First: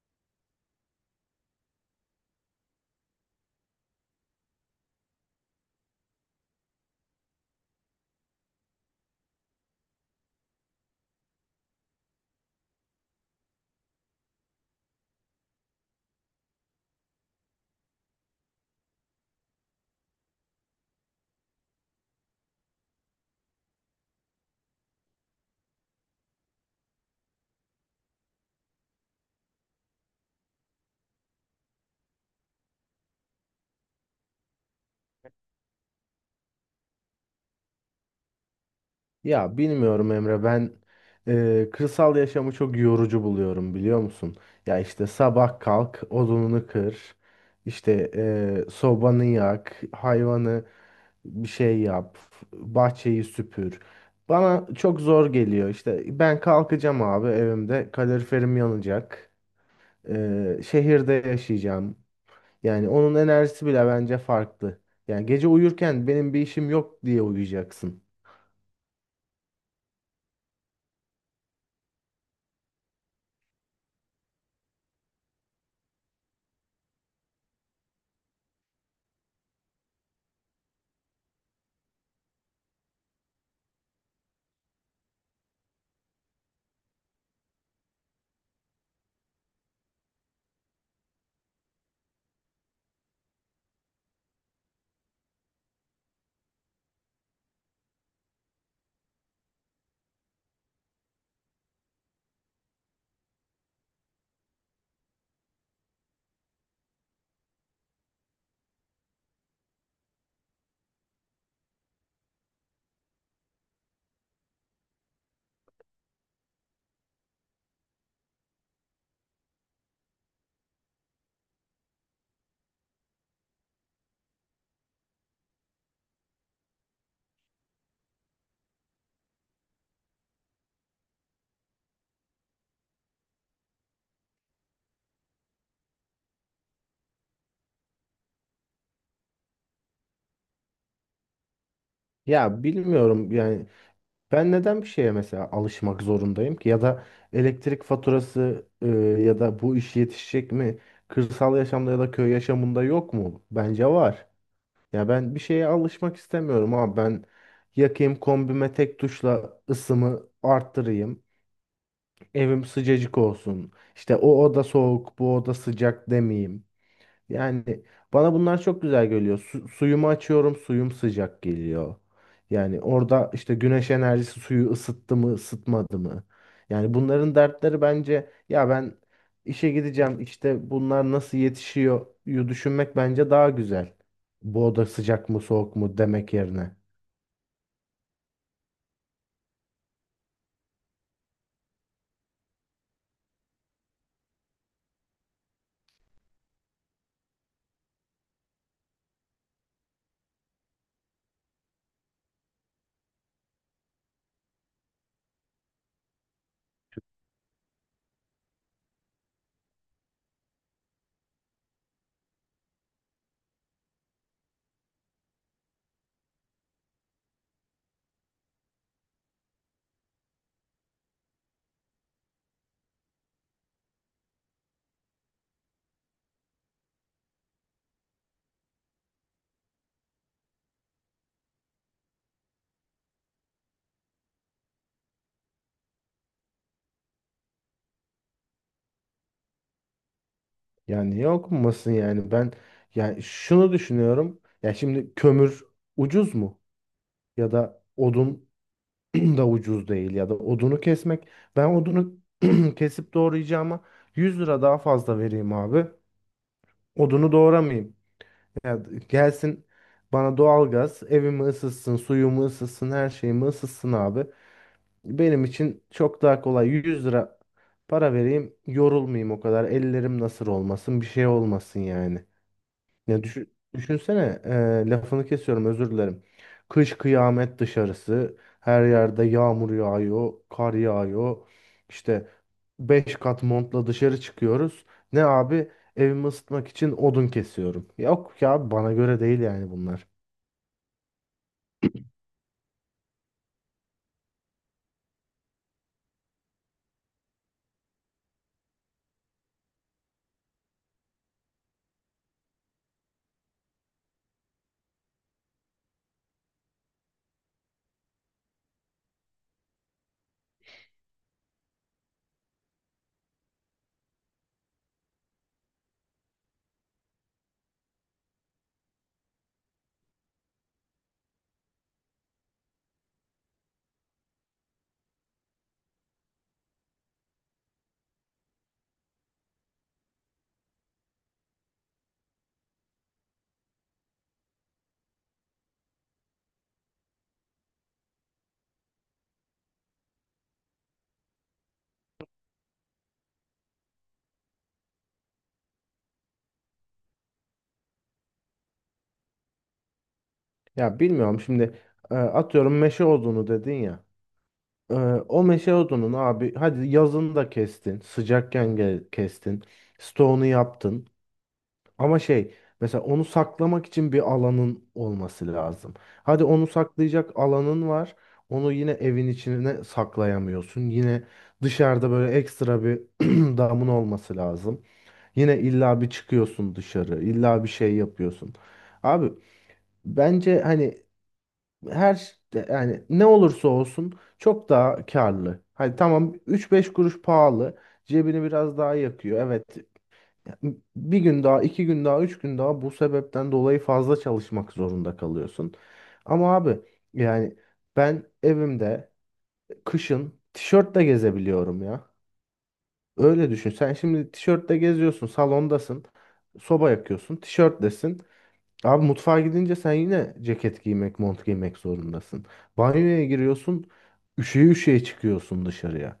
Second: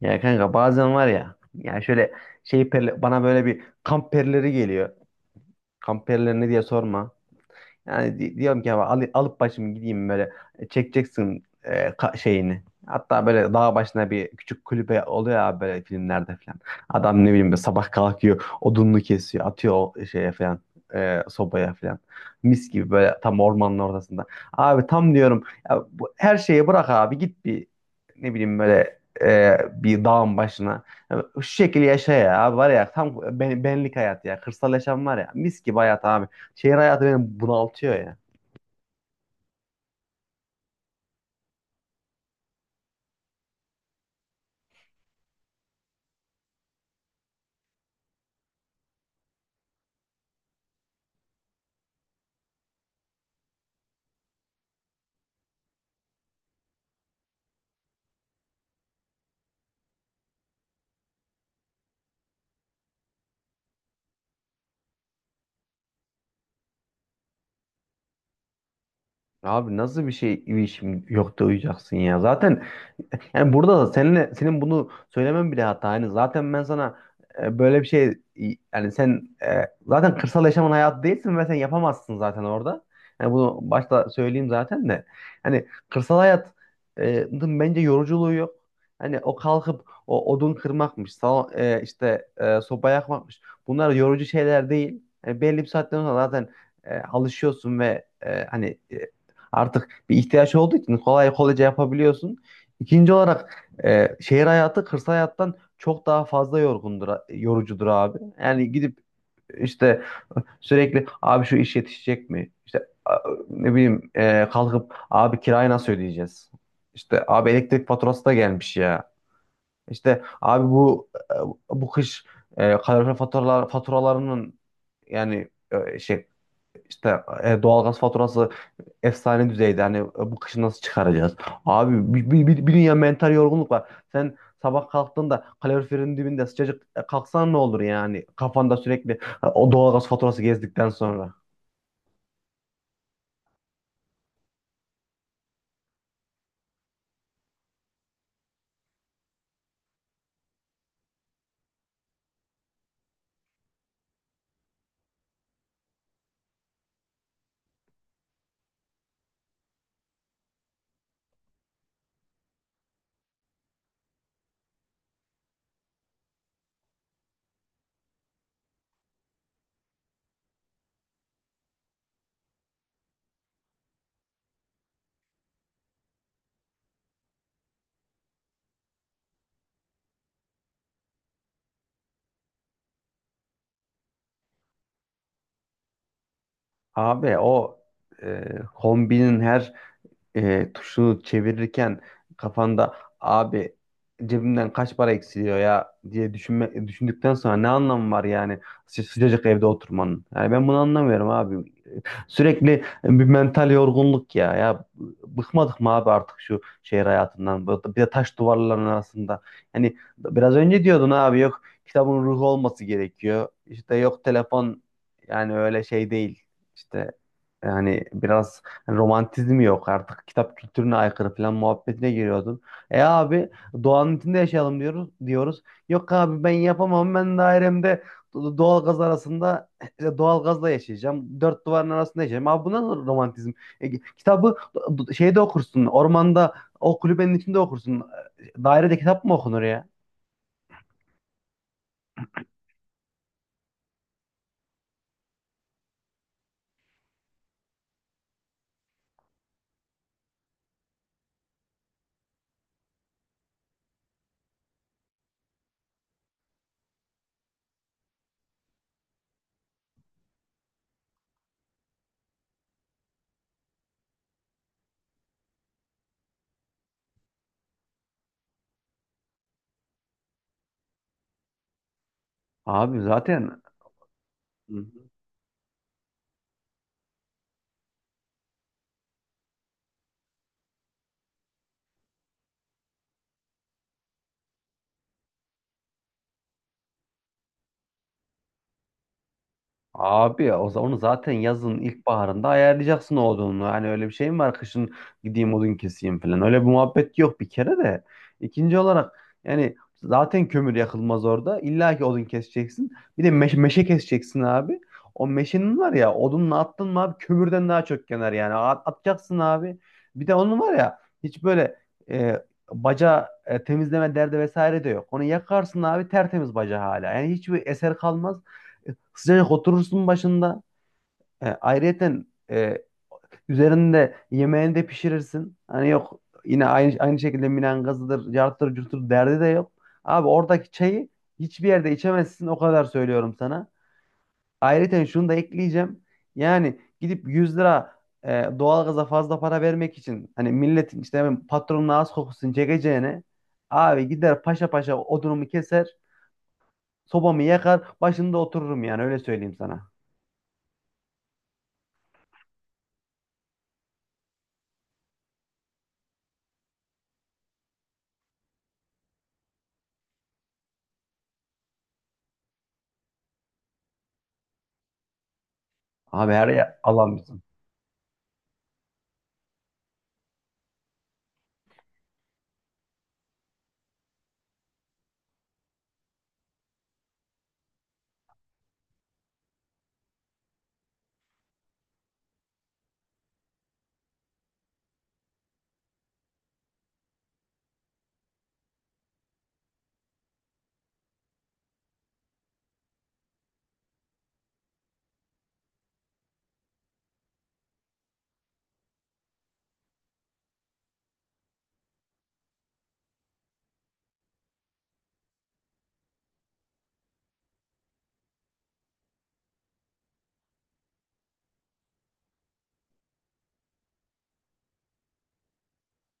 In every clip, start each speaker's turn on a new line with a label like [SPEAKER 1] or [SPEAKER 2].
[SPEAKER 1] Ya kanka bazen var ya yani şöyle bana böyle bir kamp perileri geliyor. Kamp perileri ne diye sorma. Yani diyorum ki ya alıp başımı gideyim böyle çekeceksin şeyini. Hatta böyle dağ başına bir küçük kulübe oluyor ya böyle filmlerde falan. Adam ne bileyim böyle sabah kalkıyor, odununu kesiyor, atıyor o şeye falan, sobaya falan. Mis gibi böyle tam ormanın ortasında. Abi tam diyorum ya bu, her şeyi bırak abi git bir ne bileyim böyle bir dağın başına. Ya şu şekilde yaşa ya abi var ya tam benlik hayat ya. Kırsal yaşam var ya mis gibi hayat abi. Şehir hayatı beni bunaltıyor ya.
[SPEAKER 2] Ya bilmiyorum Emre ben kırsal yaşamı çok yorucu buluyorum biliyor musun? Ya işte sabah kalk odununu kır işte sobanı yak hayvanı bir şey yap bahçeyi süpür. Bana çok zor geliyor. İşte ben kalkacağım abi, evimde kaloriferim yanacak, şehirde yaşayacağım, yani onun enerjisi bile bence farklı. Yani gece uyurken benim bir işim yok diye uyuyacaksın.
[SPEAKER 1] Abi nasıl bir şey bir işim yok da uyuyacaksın ya. Zaten yani burada da seninle senin bunu söylemen bile hata. Yani zaten ben sana böyle bir şey yani sen zaten kırsal yaşamın hayatı değilsin ve sen yapamazsın zaten orada. Yani bunu başta söyleyeyim zaten de. Hani kırsal hayat e, dın bence yoruculuğu yok. Hani o kalkıp o odun kırmakmış, işte sopa yakmakmış. Bunlar yorucu şeyler değil. Yani belli bir saatten sonra zaten alışıyorsun ve hani artık bir ihtiyaç olduğu için kolay kolayca yapabiliyorsun. İkinci olarak şehir hayatı kırsal hayattan çok daha fazla yorgundur, yorucudur abi. Yani gidip işte sürekli abi şu iş yetişecek mi? İşte ne bileyim kalkıp abi kirayı nasıl ödeyeceğiz? İşte abi elektrik faturası da gelmiş ya. İşte abi bu bu kış kalorifer faturalarının yani işte doğalgaz faturası efsane düzeyde. Hani bu kışı nasıl çıkaracağız? Abi bir dünya mental yorgunluk var. Sen sabah kalktığında kaloriferin dibinde sıcacık kalksan ne olur yani? Kafanda sürekli o doğalgaz faturası gezdikten sonra.
[SPEAKER 2] Ya bilmiyorum yani ben neden bir şeye mesela alışmak zorundayım ki, ya da elektrik faturası ya da bu iş yetişecek mi? Kırsal yaşamda ya da köy yaşamında yok mu? Bence var. Ya ben bir şeye alışmak istemiyorum, ama ben yakayım kombime, tek tuşla ısımı arttırayım. Evim sıcacık olsun. İşte o oda soğuk, bu oda sıcak demeyeyim. Yani bana bunlar çok güzel geliyor. Suyumu açıyorum, suyum sıcak geliyor. Yani orada işte güneş enerjisi suyu ısıttı mı, ısıtmadı mı? Yani bunların dertleri bence, ya ben işe gideceğim, işte bunlar nasıl yetişiyor yu düşünmek bence daha güzel. Bu oda sıcak mı, soğuk mu demek yerine.
[SPEAKER 1] Abi o kombinin her tuşunu çevirirken kafanda abi cebimden kaç para eksiliyor ya diye düşünme, düşündükten sonra ne anlamı var yani sıcacık evde oturmanın? Yani ben bunu anlamıyorum abi. Sürekli bir mental yorgunluk ya. Ya bıkmadık mı abi artık şu şehir hayatından? Bir de taş duvarların arasında. Yani biraz önce diyordun abi yok kitabın ruhu olması gerekiyor. İşte yok telefon yani öyle şey değil. İşte yani biraz romantizmi yok artık. Kitap kültürüne aykırı falan muhabbetine giriyordun. Abi, doğanın içinde yaşayalım diyoruz diyoruz. Yok abi ben yapamam. Ben dairemde doğalgaz arasında işte doğalgazla yaşayacağım. Dört duvarın arasında yaşayacağım. Abi bu nasıl romantizm? E, Kitabı şeyde okursun. Ormanda o kulübenin içinde okursun. Dairede kitap mı okunur ya?
[SPEAKER 2] Yani yok musun yani? Ben yani şunu düşünüyorum. Ya şimdi kömür ucuz mu? Ya da odun da ucuz değil, ya da odunu kesmek. Ben odunu kesip doğrayacağıma 100 lira daha fazla vereyim abi. Odunu doğramayayım. Ya gelsin bana doğalgaz, evimi ısıtsın, suyumu ısıtsın, her şeyimi ısıtsın abi. Benim için çok daha kolay, 100 lira para vereyim, yorulmayayım o kadar. Ellerim nasır olmasın, bir şey olmasın yani.
[SPEAKER 1] Abi
[SPEAKER 2] Ya düşün,
[SPEAKER 1] zaten.
[SPEAKER 2] düşünsene,
[SPEAKER 1] Hı.
[SPEAKER 2] lafını kesiyorum, özür dilerim. Kış kıyamet dışarısı, her yerde yağmur yağıyor, kar yağıyor. İşte 5 kat montla dışarı çıkıyoruz. Ne abi? Evimi ısıtmak için odun kesiyorum. Yok ya, bana göre değil yani bunlar.
[SPEAKER 1] Abi ya, o onu zaten yazın ilkbaharında ayarlayacaksın o odununu. Hani öyle bir şey mi var kışın gideyim odun keseyim falan. Öyle bir muhabbet yok bir kere de. İkinci olarak yani zaten kömür yakılmaz orada. İlla ki odun keseceksin. Bir de meşe keseceksin abi. O meşenin var ya odunla attın mı abi kömürden daha çok yanar yani. Atacaksın abi. Bir de onun var ya hiç böyle e, baca temizleme derdi vesaire de yok. Onu yakarsın abi tertemiz baca hala. Yani hiçbir eser kalmaz. Sıcacık oturursun başında. Ayrıyeten e, üzerinde yemeğini de pişirirsin. Hani yok yine aynı şekilde minangazıdır, cartır curtur derdi de yok. Abi oradaki çayı hiçbir yerde içemezsin o kadar söylüyorum sana. Ayrıyeten şunu da ekleyeceğim. Yani gidip 100 lira e, doğalgaza fazla para vermek için hani milletin işte hemen patronun ağız kokusunu çekeceğine abi gider paşa paşa odunumu keser, sobamı yakar, başında otururum yani öyle söyleyeyim sana.
[SPEAKER 2] Ya bilmiyorum şimdi, atıyorum meşe odunu dedin ya. E, O meşe odunun abi, hadi yazın da kestin, sıcakken kestin, stoğunu yaptın. Ama şey, mesela onu saklamak için bir alanın olması lazım.
[SPEAKER 1] Abi
[SPEAKER 2] Hadi
[SPEAKER 1] her
[SPEAKER 2] onu
[SPEAKER 1] yer alan.
[SPEAKER 2] saklayacak alanın var. Onu yine evin içine saklayamıyorsun. Yine dışarıda böyle ekstra bir damın olması lazım. Yine illa bir çıkıyorsun dışarı, illa bir şey yapıyorsun. Abi bence hani her ş- yani ne olursa olsun çok daha karlı. Hadi tamam, üç beş kuruş pahalı. Cebini biraz daha yakıyor. Evet ya, bir gün daha, iki gün daha, üç gün daha bu sebepten dolayı fazla çalışmak zorunda kalıyorsun. Ama abi yani ben evimde kışın tişörtle gezebiliyorum ya. Öyle düşün. Sen şimdi tişörtle geziyorsun, salondasın, soba yakıyorsun, tişörtlesin. Abi mutfağa gidince sen yine ceket giymek, mont giymek zorundasın. Banyoya giriyorsun, üşüye üşüye çıkıyorsun dışarıya.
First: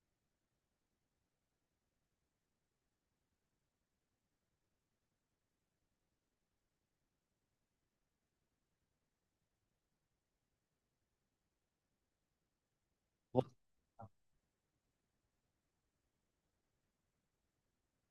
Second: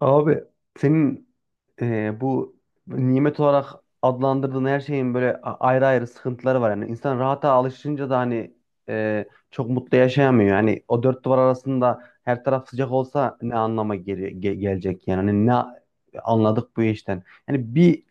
[SPEAKER 1] Abi senin bu nimet olarak adlandırdığın her şeyin böyle ayrı ayrı sıkıntıları var. Yani insan rahata alışınca da hani e, çok mutlu yaşayamıyor. Yani o dört duvar arasında her taraf sıcak olsa ne anlama gelecek yani. Hani ne anladık bu işten. Yani bir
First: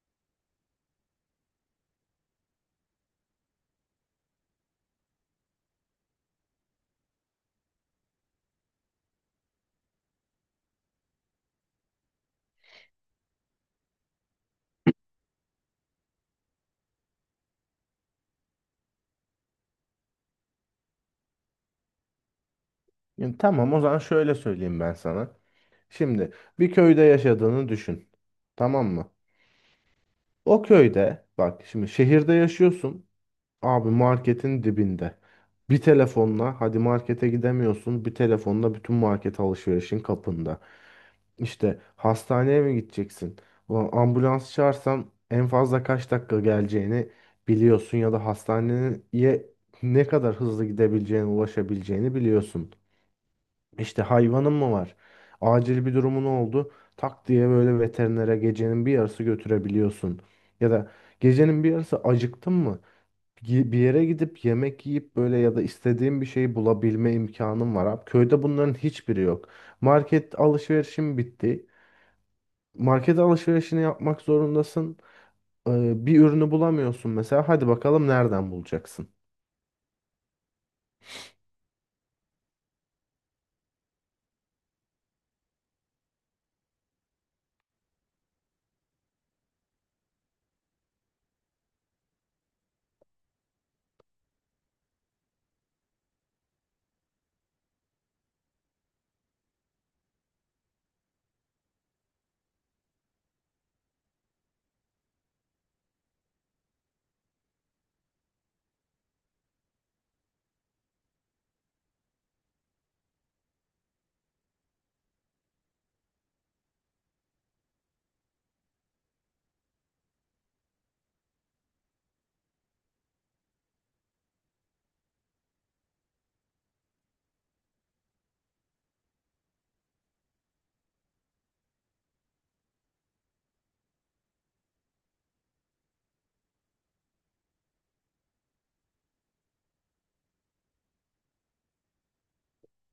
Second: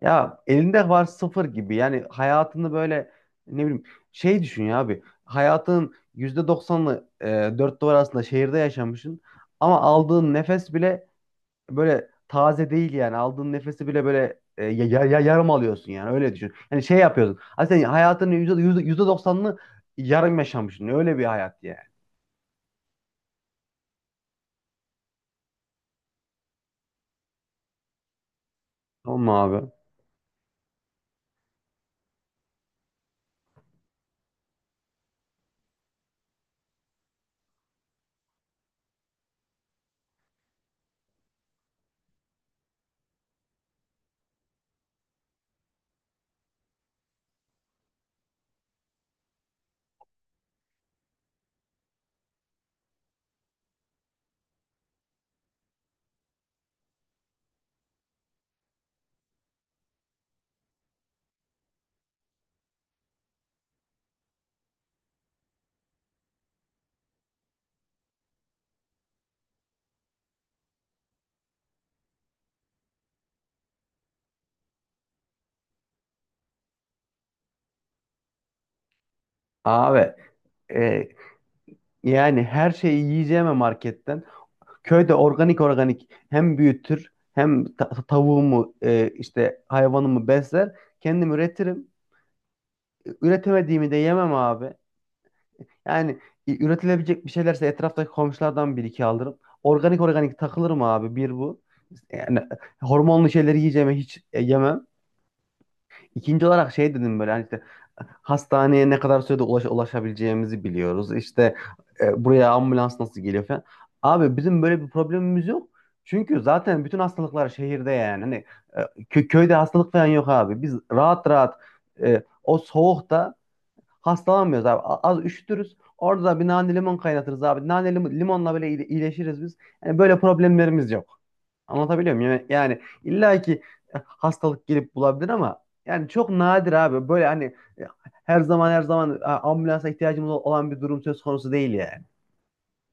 [SPEAKER 1] ya elinde var sıfır gibi yani hayatını böyle ne bileyim şey düşün ya abi hayatın %90'ını dört duvar arasında şehirde yaşamışsın ama aldığın nefes bile böyle taze değil yani. Aldığın nefesi bile böyle yarım alıyorsun yani. Öyle düşün. Yani şey yapıyorsun. Hani sen hayatının %90'ını yarım yaşamışsın. Öyle bir hayat yani.
[SPEAKER 2] Yani tamam, o zaman şöyle söyleyeyim ben sana. Şimdi bir köyde yaşadığını düşün. Tamam mı?
[SPEAKER 1] Tamam mı abi?
[SPEAKER 2] O köyde, bak şimdi şehirde yaşıyorsun. Abi marketin dibinde. Bir telefonla hadi markete gidemiyorsun. Bir telefonla bütün market alışverişin kapında. İşte hastaneye mi gideceksin? Ulan ambulans çağırsam en fazla kaç dakika geleceğini biliyorsun, ya da hastaneye ne kadar hızlı gidebileceğini, ulaşabileceğini biliyorsun. İşte hayvanın mı var? Acil bir durumun oldu. Tak diye böyle veterinere gecenin bir yarısı götürebiliyorsun. Ya da gecenin bir yarısı acıktın mı? Bir yere gidip yemek yiyip, böyle ya da istediğin bir şeyi bulabilme imkanın var. Abi, köyde bunların hiçbiri yok. Market alışverişim bitti, market alışverişini yapmak zorundasın. Bir ürünü bulamıyorsun mesela. Hadi bakalım nereden bulacaksın?
[SPEAKER 1] Abi e, yani her şeyi yiyeceğime marketten. Köyde organik organik hem büyütür hem tavuğumu işte hayvanımı besler. Kendim üretirim. Üretemediğimi de yemem abi. Yani üretilebilecek bir şeylerse etraftaki komşulardan bir iki alırım. Organik organik takılırım abi bir bu. Yani hormonlu şeyleri yiyeceğime hiç yemem. İkinci olarak şey dedim böyle hani işte hastaneye ne kadar sürede ulaşabileceğimizi biliyoruz. İşte buraya ambulans nasıl geliyor falan. Abi bizim böyle bir problemimiz yok. Çünkü zaten bütün hastalıklar şehirde yani. Hani köyde hastalık falan yok abi. Biz rahat rahat o soğukta hastalanmıyoruz abi. Az üşütürüz. Orada da bir nane limon kaynatırız abi. Nane limonla böyle iyileşiriz biz. Yani böyle problemlerimiz yok. Anlatabiliyor muyum? Yani illa ki hastalık gelip bulabilir ama yani çok nadir abi. Böyle hani e, her zaman her zaman ambulansa ihtiyacımız olan bir durum söz konusu değil yani.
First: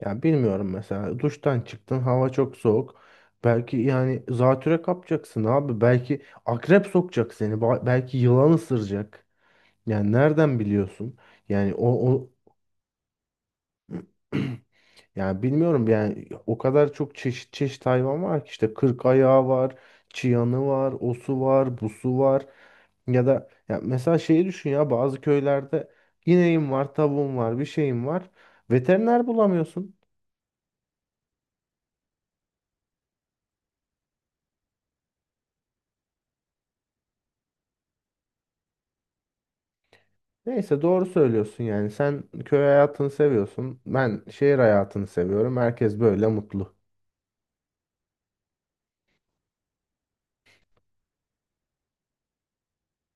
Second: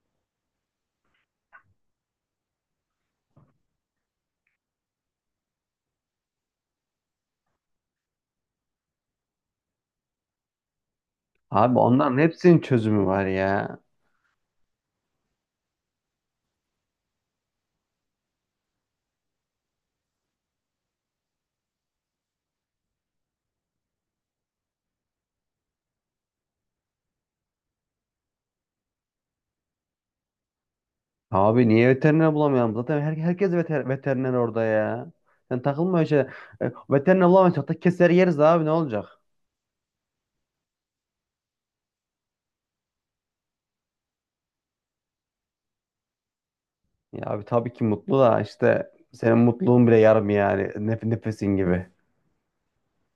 [SPEAKER 2] Ya bilmiyorum mesela. Duştan çıktın, hava çok soğuk. Belki yani zatüre kapacaksın abi. Belki akrep sokacak seni. Belki yılan ısıracak. Yani nereden biliyorsun? Yani
[SPEAKER 1] Abi
[SPEAKER 2] o,
[SPEAKER 1] onların
[SPEAKER 2] o
[SPEAKER 1] hepsinin çözümü var ya.
[SPEAKER 2] yani bilmiyorum, yani o kadar çok çeşit çeşit hayvan var ki, işte kırk ayağı var, çıyanı var, osu var, busu var. Ya da ya mesela şeyi düşün, ya bazı köylerde ineğim var, tavuğum var, bir şeyim var. Veteriner bulamıyorsun.
[SPEAKER 1] Abi niye veteriner bulamayalım? Zaten herkes veteriner orada ya. Sen takılma öyle şey. Veteriner bulamayız. Hatta keser yeriz abi ne olacak?
[SPEAKER 2] Neyse, doğru söylüyorsun yani, sen köy hayatını seviyorsun, ben şehir hayatını seviyorum. Herkes böyle mutlu.
[SPEAKER 1] Ya abi tabii ki mutlu da işte senin mutluluğun bile yarım yani nefesin gibi.